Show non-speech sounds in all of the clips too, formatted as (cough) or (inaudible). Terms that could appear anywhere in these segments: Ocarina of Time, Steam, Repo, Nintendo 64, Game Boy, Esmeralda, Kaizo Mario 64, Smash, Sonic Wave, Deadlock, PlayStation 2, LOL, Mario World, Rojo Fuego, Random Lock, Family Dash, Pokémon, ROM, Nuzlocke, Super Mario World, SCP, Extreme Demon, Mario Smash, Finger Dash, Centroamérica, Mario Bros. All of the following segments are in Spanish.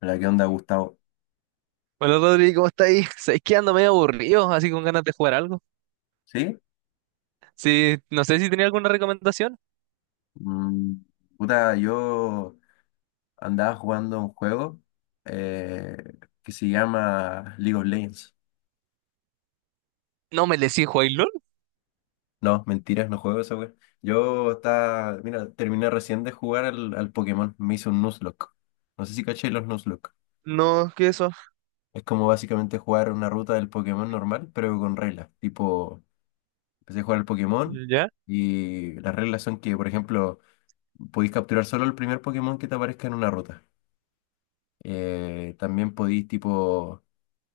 Hola, ¿qué onda, Gustavo? Hola Rodri, ¿cómo está ahí? Sabes que ando medio aburrido, así con ganas de jugar algo. ¿Sí? Sí, no sé si tenía alguna recomendación. Mm, Puta, yo andaba jugando un juego eh, que se llama League of Legends. No me decís jugáis LOL. No, mentiras, no juego esa wea. Yo estaba, mira, terminé recién de jugar al Pokémon, me hizo un Nuzlocke. No sé si caché los Nuzlocke. No, ¿qué es eso? Es como básicamente jugar una ruta del Pokémon normal, pero con reglas. Tipo, empecé a jugar al Pokémon Ya. y las reglas son que, por ejemplo, podéis capturar solo el primer Pokémon que te aparezca en una ruta. También podís tipo,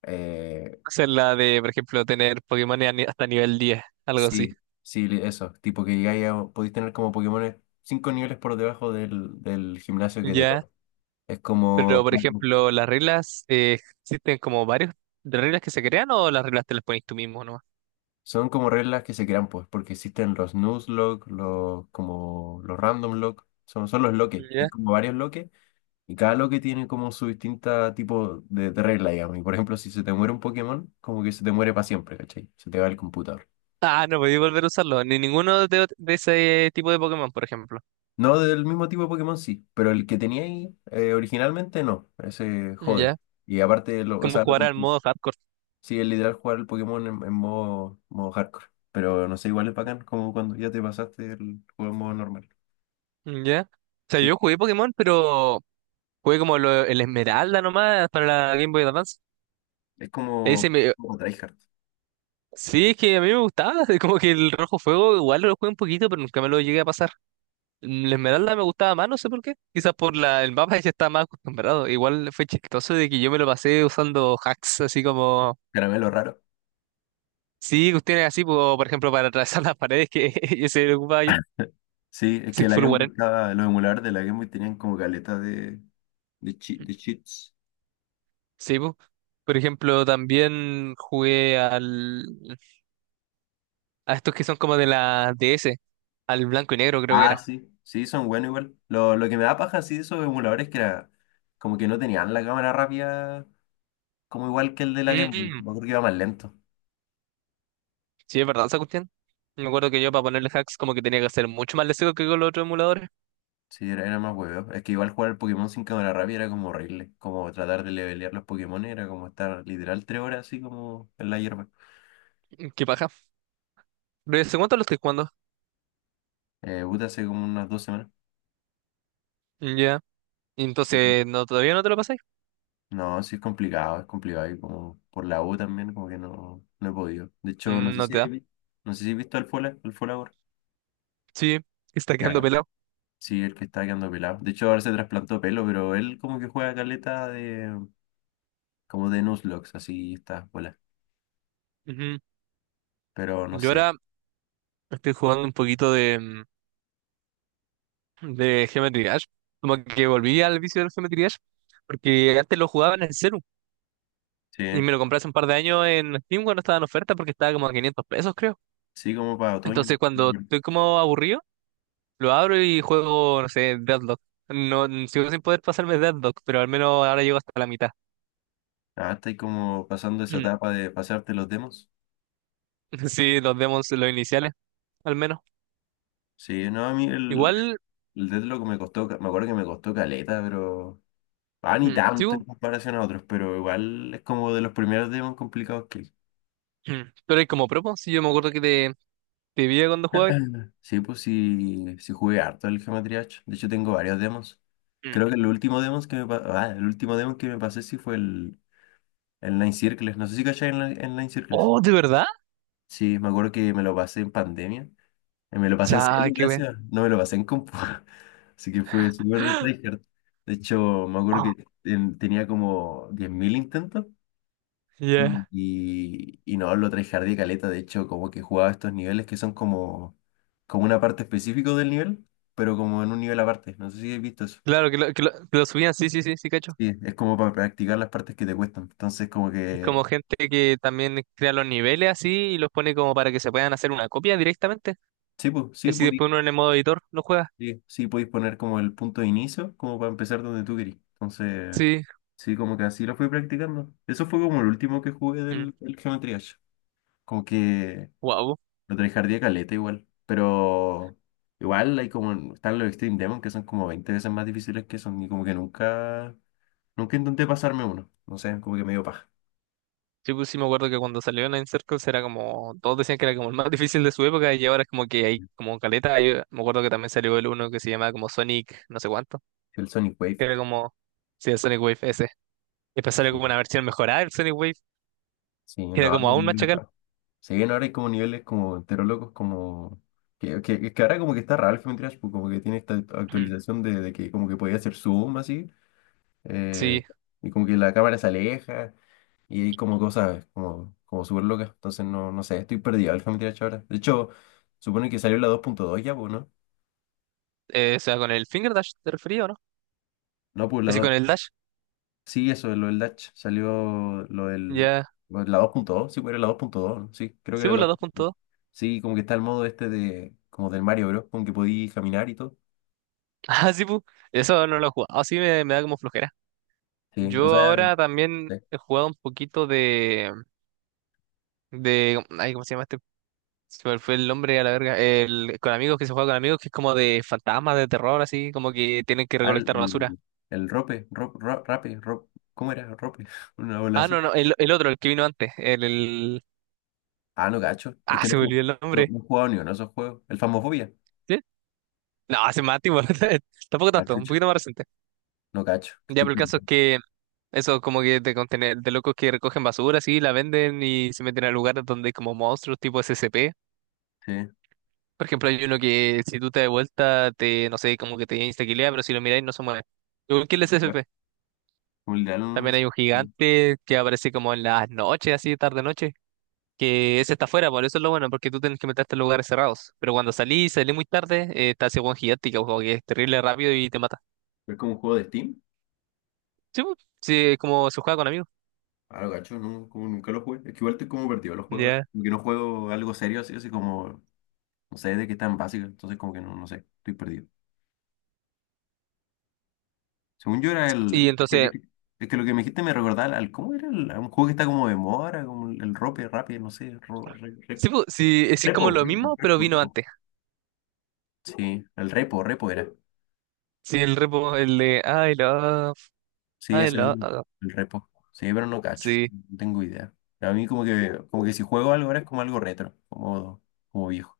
eh, Hacer la de, por ejemplo, tener Pokémon a hasta nivel 10, algo así. sí, sí, eso, tipo que llegáis a- podís tener como Pokémones 5 niveles por debajo del gimnasio que te Ya. toca. Es Pero, como, por ejemplo, las reglas, existen como varios de reglas que se crean o las reglas te las pones tú mismo nomás. son como reglas que se crean pues, porque existen los Nuzlocke, los, como los Random Lock, son los loques, hay Ya. como varios loques y cada loque tiene como su distinta tipo de regla, digamos. Y por ejemplo, si se te muere un Pokémon, como que se te muere para siempre, ¿cachai? Se te va el computador. Ah, no podía volver a usarlo, ni ninguno de, de ese tipo de Pokémon, por ejemplo. No del mismo tipo de Pokémon sí, pero el que tenía ahí originalmente no, ese jode. Ya. Y aparte, o Como sea, jugar al modo hardcore. sí, es literal jugar el Pokémon en modo hardcore, pero no sé, igual es bacán como cuando ya te pasaste el juego en modo normal. Ya. O sea, Sí, yo jugué Pokémon, pero jugué como el Esmeralda nomás para la Game Boy Advance. es Ese como, me- como tryhard, Sí, es que a mí me gustaba. (laughs) Como que el Rojo Fuego igual lo jugué un poquito, pero nunca me lo llegué a pasar. El Esmeralda me gustaba más, no sé por qué. Quizás por la el mapa ya estaba más acostumbrado. Igual fue chistoso de que yo me lo pasé usando hacks, así como. caramelo raro. Sí, cuestiones así, po, por ejemplo, para atravesar (laughs) las paredes que (laughs) ese lo ocupaba yo. (laughs) Sí, es Sí, que la fue un Game Boy guarén. estaba, los emuladores de la Game Boy tenían como galeta de cheats. Sí, po. Por ejemplo, también jugué al a estos que son como de la DS, al blanco y negro creo que Ah, era. sí, sí, son buenos igual. Lo que me da paja, sí, de esos emuladores que era como que no tenían la cámara rápida como igual que el de la Game Boy. Mm, Me acuerdo que iba más lento. sí, es verdad esa cuestión. Me acuerdo que yo para ponerle hacks como que tenía que hacer mucho más lesivo que con los otros emuladores. Sí, era más huevo. Es que igual jugar el Pokémon sin cámara rápida era como horrible. Como tratar de levelear los Pokémon era como estar literal 3 horas así como en la hierba. Mm, qué paja. Pero ¿hace cuánto lo estoy jugando? Puta, hace como unas 2 semanas. Mm, ya. Y Sí. entonces, no, todavía no te lo pasé. No, sí es complicado, es complicado. Y como por la U también, como que no he podido. De hecho, no Mm, sé no te si, da. vi- no sé si has visto al Fola ahora. Sí, está Ya, quedando ya. pelado. Sí, el que está quedando pelado. De hecho, ahora se trasplantó pelo, pero él como que juega caleta de, como de Nuzlocke, así está, Fola. Ujú. Pero no Yo sé. ahora estoy jugando un poquito de, de Geometry Dash. Como que volví al vicio del Geometry Dash. Porque antes lo jugaba en el celu. Sí. Y me lo compré hace un par de años en Steam cuando estaba en oferta porque estaba como a 500 pesos, creo. Sí, como para otoño. Entonces, cuando estoy como aburrido, lo abro y juego, no sé, Deadlock. No, sigo sin poder pasarme Deadlock, pero al menos ahora llego hasta la mitad. Ah, estáis como pasando esa Mm. etapa de pasarte los demos. (laughs) Sí, los demos, los iniciales, al menos. Sí, no, a mí el, Igual, el Deathlock me costó, me acuerdo que me costó caleta, pero. Ah, ni tanto en sigo. comparación a otros, pero igual es como de los primeros demos complicados que hay. Mm. Pero hay como propo, si yo me acuerdo que te vi cuando jugabas. (clears throat) Sí, pues sí jugué harto el Geometry Dash. De hecho, tengo varios demos. Mm. Creo que el último demo que me pasé sí fue el Nine Circles. No sé si cachai en Nine Circles. Oh, ¿de verdad? Sí, me acuerdo que me lo pasé en pandemia. Me lo pasé en Cha, celu, qué wea. gracias. No me lo pasé en compu. (laughs) Así que fue súper tryhard. De hecho, me acuerdo Oh, que tenía como 10.000 intentos. yeah. Y no, lo tryhardé caleta. De hecho, como que jugaba estos niveles que son como una parte específica del nivel, pero como en un nivel aparte. No sé si habéis visto eso. Claro, que lo subían, sí, sí, sí, sí, cacho. Sí, es como para practicar las partes que te cuestan. Entonces, como Es que. como gente que también crea los niveles así y los pone como para que se puedan hacer una copia directamente. Sí, pues, Y sí, así podí, después uno en el modo editor lo juega. sí, sí, podéis poner como el punto de inicio, como para empezar donde tú querís. Entonces. Sí. Sí, como que así lo fui practicando. Eso fue como el último que jugué del Geometry Dash. Como que Wow. lo tryhardé caleta igual. Pero igual hay como están los Extreme Demon que son como 20 veces más difíciles que son. Y como que nunca intenté pasarme uno. No sé, como que me dio paja. Sí, pues sí me acuerdo que cuando salió Nine Circles era como, todos decían que era como el más (laughs) difícil de su época y ahora es como que hay como caleta. Yo me acuerdo que también salió el uno que se llamaba como Sonic, no sé cuánto, El Sonic Wave. que era como, sí, el Sonic Wave ese. Y después salió Sí, como una versión mejorada del Sonic Wave, sí, que no, era ahora como hay aún más niveles chacal. raros. Sí, no, ahora hay como niveles como entero locos, como. Que ahora como que está raro el Geometry Dash, pues como que tiene esta (clears throat) actualización de que como que podía hacer zoom así. eh, Sí, y como que la cámara se aleja y hay como cosas como súper locas. Entonces no, no sé, estoy perdido el Family Dash ahora. De hecho, supone que salió la 2.2 ya, pues, ¿no? O sea, con el Finger Dash te refería, ¿o no? No, pues la Así dos. con el Dash, Sí, eso, lo del Dash. Salió lo del. ya. Bueno, la 2.2, sí, pues era la 2.2, ¿no? Sí, creo que Sí, era pues la la 2.2. 2.2. (laughs) Sí, como que está el modo este de. Como del Mario Bros. Con que podí caminar y todo. Ah, sí, pues, eso no lo he jugado, sí me da como flojera. Sí, o Yo sea, ahora también sí. he jugado un poquito de ay, ¿cómo se llama este? Se me fue el nombre a la verga. Con amigos que se juega con amigos, que es como de fantasmas, de terror, así, como que tienen que Al, recolectar basura. El rope, rop, ro- rape, rop, ¿Cómo era? Rope, (laughs) una bola Ah, así. no, no, el otro, el que vino antes. Ah, no cacho. Es Ah, que no, se he me jug- olvidó el no, nombre. no he jugado ni uno de esos juegos. El Phasmophobia. ¿Sí? No, hace más tiempo. (laughs) Tampoco Ah, tanto, un chucha. poquito más reciente. No cacho, que Ya, estoy pero el caso es perdiendo. que eso como que de contener, de locos que recogen basura, así, la venden y se meten a lugares donde hay como monstruos tipo SCP. Sí. Por ejemplo, hay uno que si tú te das vuelta, te, no sé, como que te insta, pero si lo miráis no se mueve. Igual que el Bueno, SCP. como el de Alan También es, hay un gigante que aparece como en las noches, así tarde noche, que ese está afuera, por eso es lo bueno, porque tú tienes que meterte en lugares cerrados. Pero cuando salís, salís muy tarde, está ese buen gigante que, como que es terrible rápido y te mata. es como un juego de Steam. Sí, pues, sí, es como se juega con amigos. Ah, no cacho. No, como nunca lo jugué. Es que igual estoy como perdido en los juegos ahora. Ya. Como que no juego algo serio así, así como. No sé de qué tan básico. Entonces, como que no sé. Estoy perdido. Según yo era Y el. Es que, es entonces, que- es que lo que me dijiste me recordaba al. ¿Cómo era? A un juego que está como de moda, ¿ahora? Como el Rope, Rappi, no sé. ro- re- re- sí, pues, sí, es como repo, lo repo, mismo, pero repo, vino repo. antes. Sí, el Repo, Repo era. Sí, el repo, el de I love, Sí, I ese mismo, love. el repo. Sí, pero no cacho, Sí. no tengo idea. A mí como que, si juego algo ahora es como algo retro, como viejo.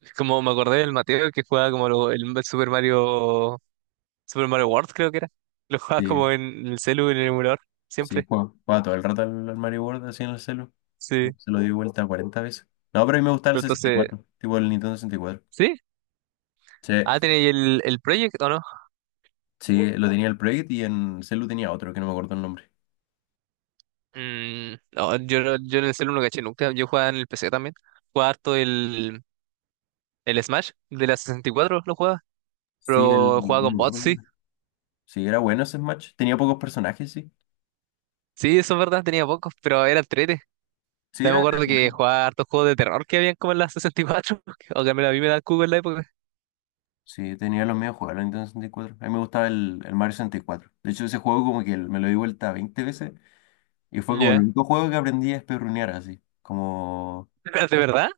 Es como me acordé del Mateo que jugaba como el Super Mario, Super Mario World creo que era. Lo jugaba Sí, como en el celu, en el emulador, sí, siempre. juego todo el rato al Mario World así en el celu. Sí. Se lo di vuelta 40 veces. No, pero a mí me gustaba el Pero entonces, 64, tipo el Nintendo 64. ¿sí? Sí, Ah, ¿tenéis el Project o no? sí, lo tenía el Project y en celu tenía otro que no me acuerdo el nombre. Mm, no, yo, yo en el celular no caché nunca. Yo jugaba en el PC también. Jugaba harto el Smash de la 64 lo jugaba. Sí, Pero jugaba no me con acuerdo bots, el sí. nombre. Sí, era bueno ese Smash. Tenía pocos personajes, sí. Sí, eso es verdad, tenía pocos, pero era trete. Sí, También era, me era acuerdo que bueno. jugaba hartos juegos de terror que habían como en la 64. (laughs) O que a mí me da el cubo en la época. Sí, tenía los medios juegos, el Nintendo 64. A mí me gustaba el Mario 64. De hecho, ese juego como que me lo di vuelta 20 veces y fue como el Ya. único juego que aprendí a esperrunear así. Como, (laughs) Pero, ¿de verdad?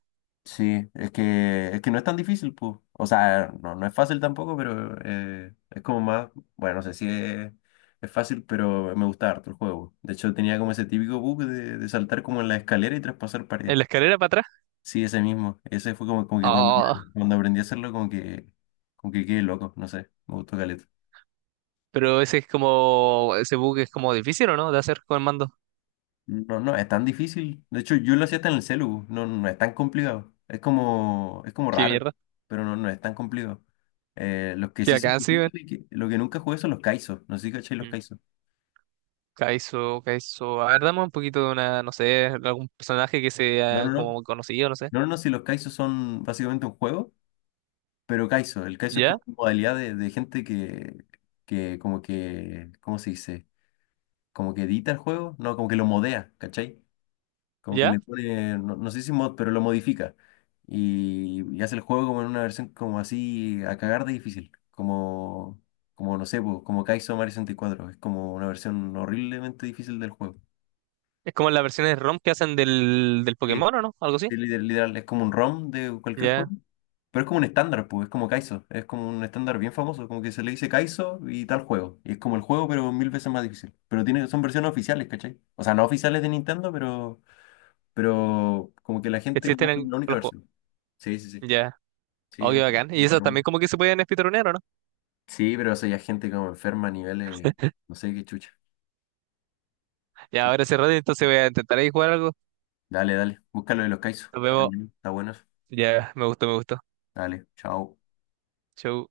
sí, es que no es tan difícil, pues. O sea, no es fácil tampoco, pero es como más, bueno, no sé si es fácil, pero me gustaba harto el juego. De hecho, tenía como ese típico bug de saltar como en la escalera y traspasar paredes. ¿En la escalera para atrás? Sí, ese mismo. Ese fue como, como que cuando, Oh, cuando aprendí a hacerlo, como que quedé loco, no sé, me gustó caleta. pero ese es como. Ese bug es como difícil, ¿o no? De hacer con el mando. No, no es tan difícil. De hecho, yo lo hacía hasta en el celu. No, no es tan complicado. Es como Qué raro, mierda. pero no es tan complicado. Los que Qué sí son acá sí, difíciles, lo que nunca jugué son los kaisos. No sé si cachai los weón. kaisos. Kaizo, Kaizo. A ver, dame un poquito de una, no sé, algún personaje que No, sea no, no. como conocido, no sé. No, no, no, si los kaisos son básicamente un juego, pero kaiso. El kaiso es ¿Ya? como una modalidad de gente que como que, ¿cómo se dice? Como que edita el juego. No, como que lo modea, ¿cachai? Como que ¿Ya? le pone, no sé si mod, pero lo modifica. Y hace el juego como en una versión como así a cagar de difícil. Como no sé, po, como Kaizo Mario 64. Es como una versión horriblemente difícil del juego. Es como las versiones ROM que hacen del Sí, Pokémon, ¿o no? Algo así. sí, literal, es como un ROM de cualquier juego. Ya. Pero es como un estándar, pues, es como Kaizo. Es como un estándar bien famoso. Como que se le dice Kaizo y tal juego. Y es como el juego, pero mil veces más difícil. Pero son versiones oficiales, ¿cachai? O sea, no oficiales de Nintendo, pero como que la gente Existen conoce en la única los juegos. versión. Sí, sí, sí. Ya. Sí, Oh, qué entre- bacán. Y eso entre uno. también como que se pueden speedronear, ¿o no? Sí, pero eso ya es gente como enferma a niveles, no sé qué chucha. Ya, ahora cerrado, entonces voy a intentar ahí jugar algo. Dale, dale, búscalo de los Kaizo. Nos Está vemos. bien, está bueno eso. Ya, me gustó, me gustó. Dale, chao. Chau.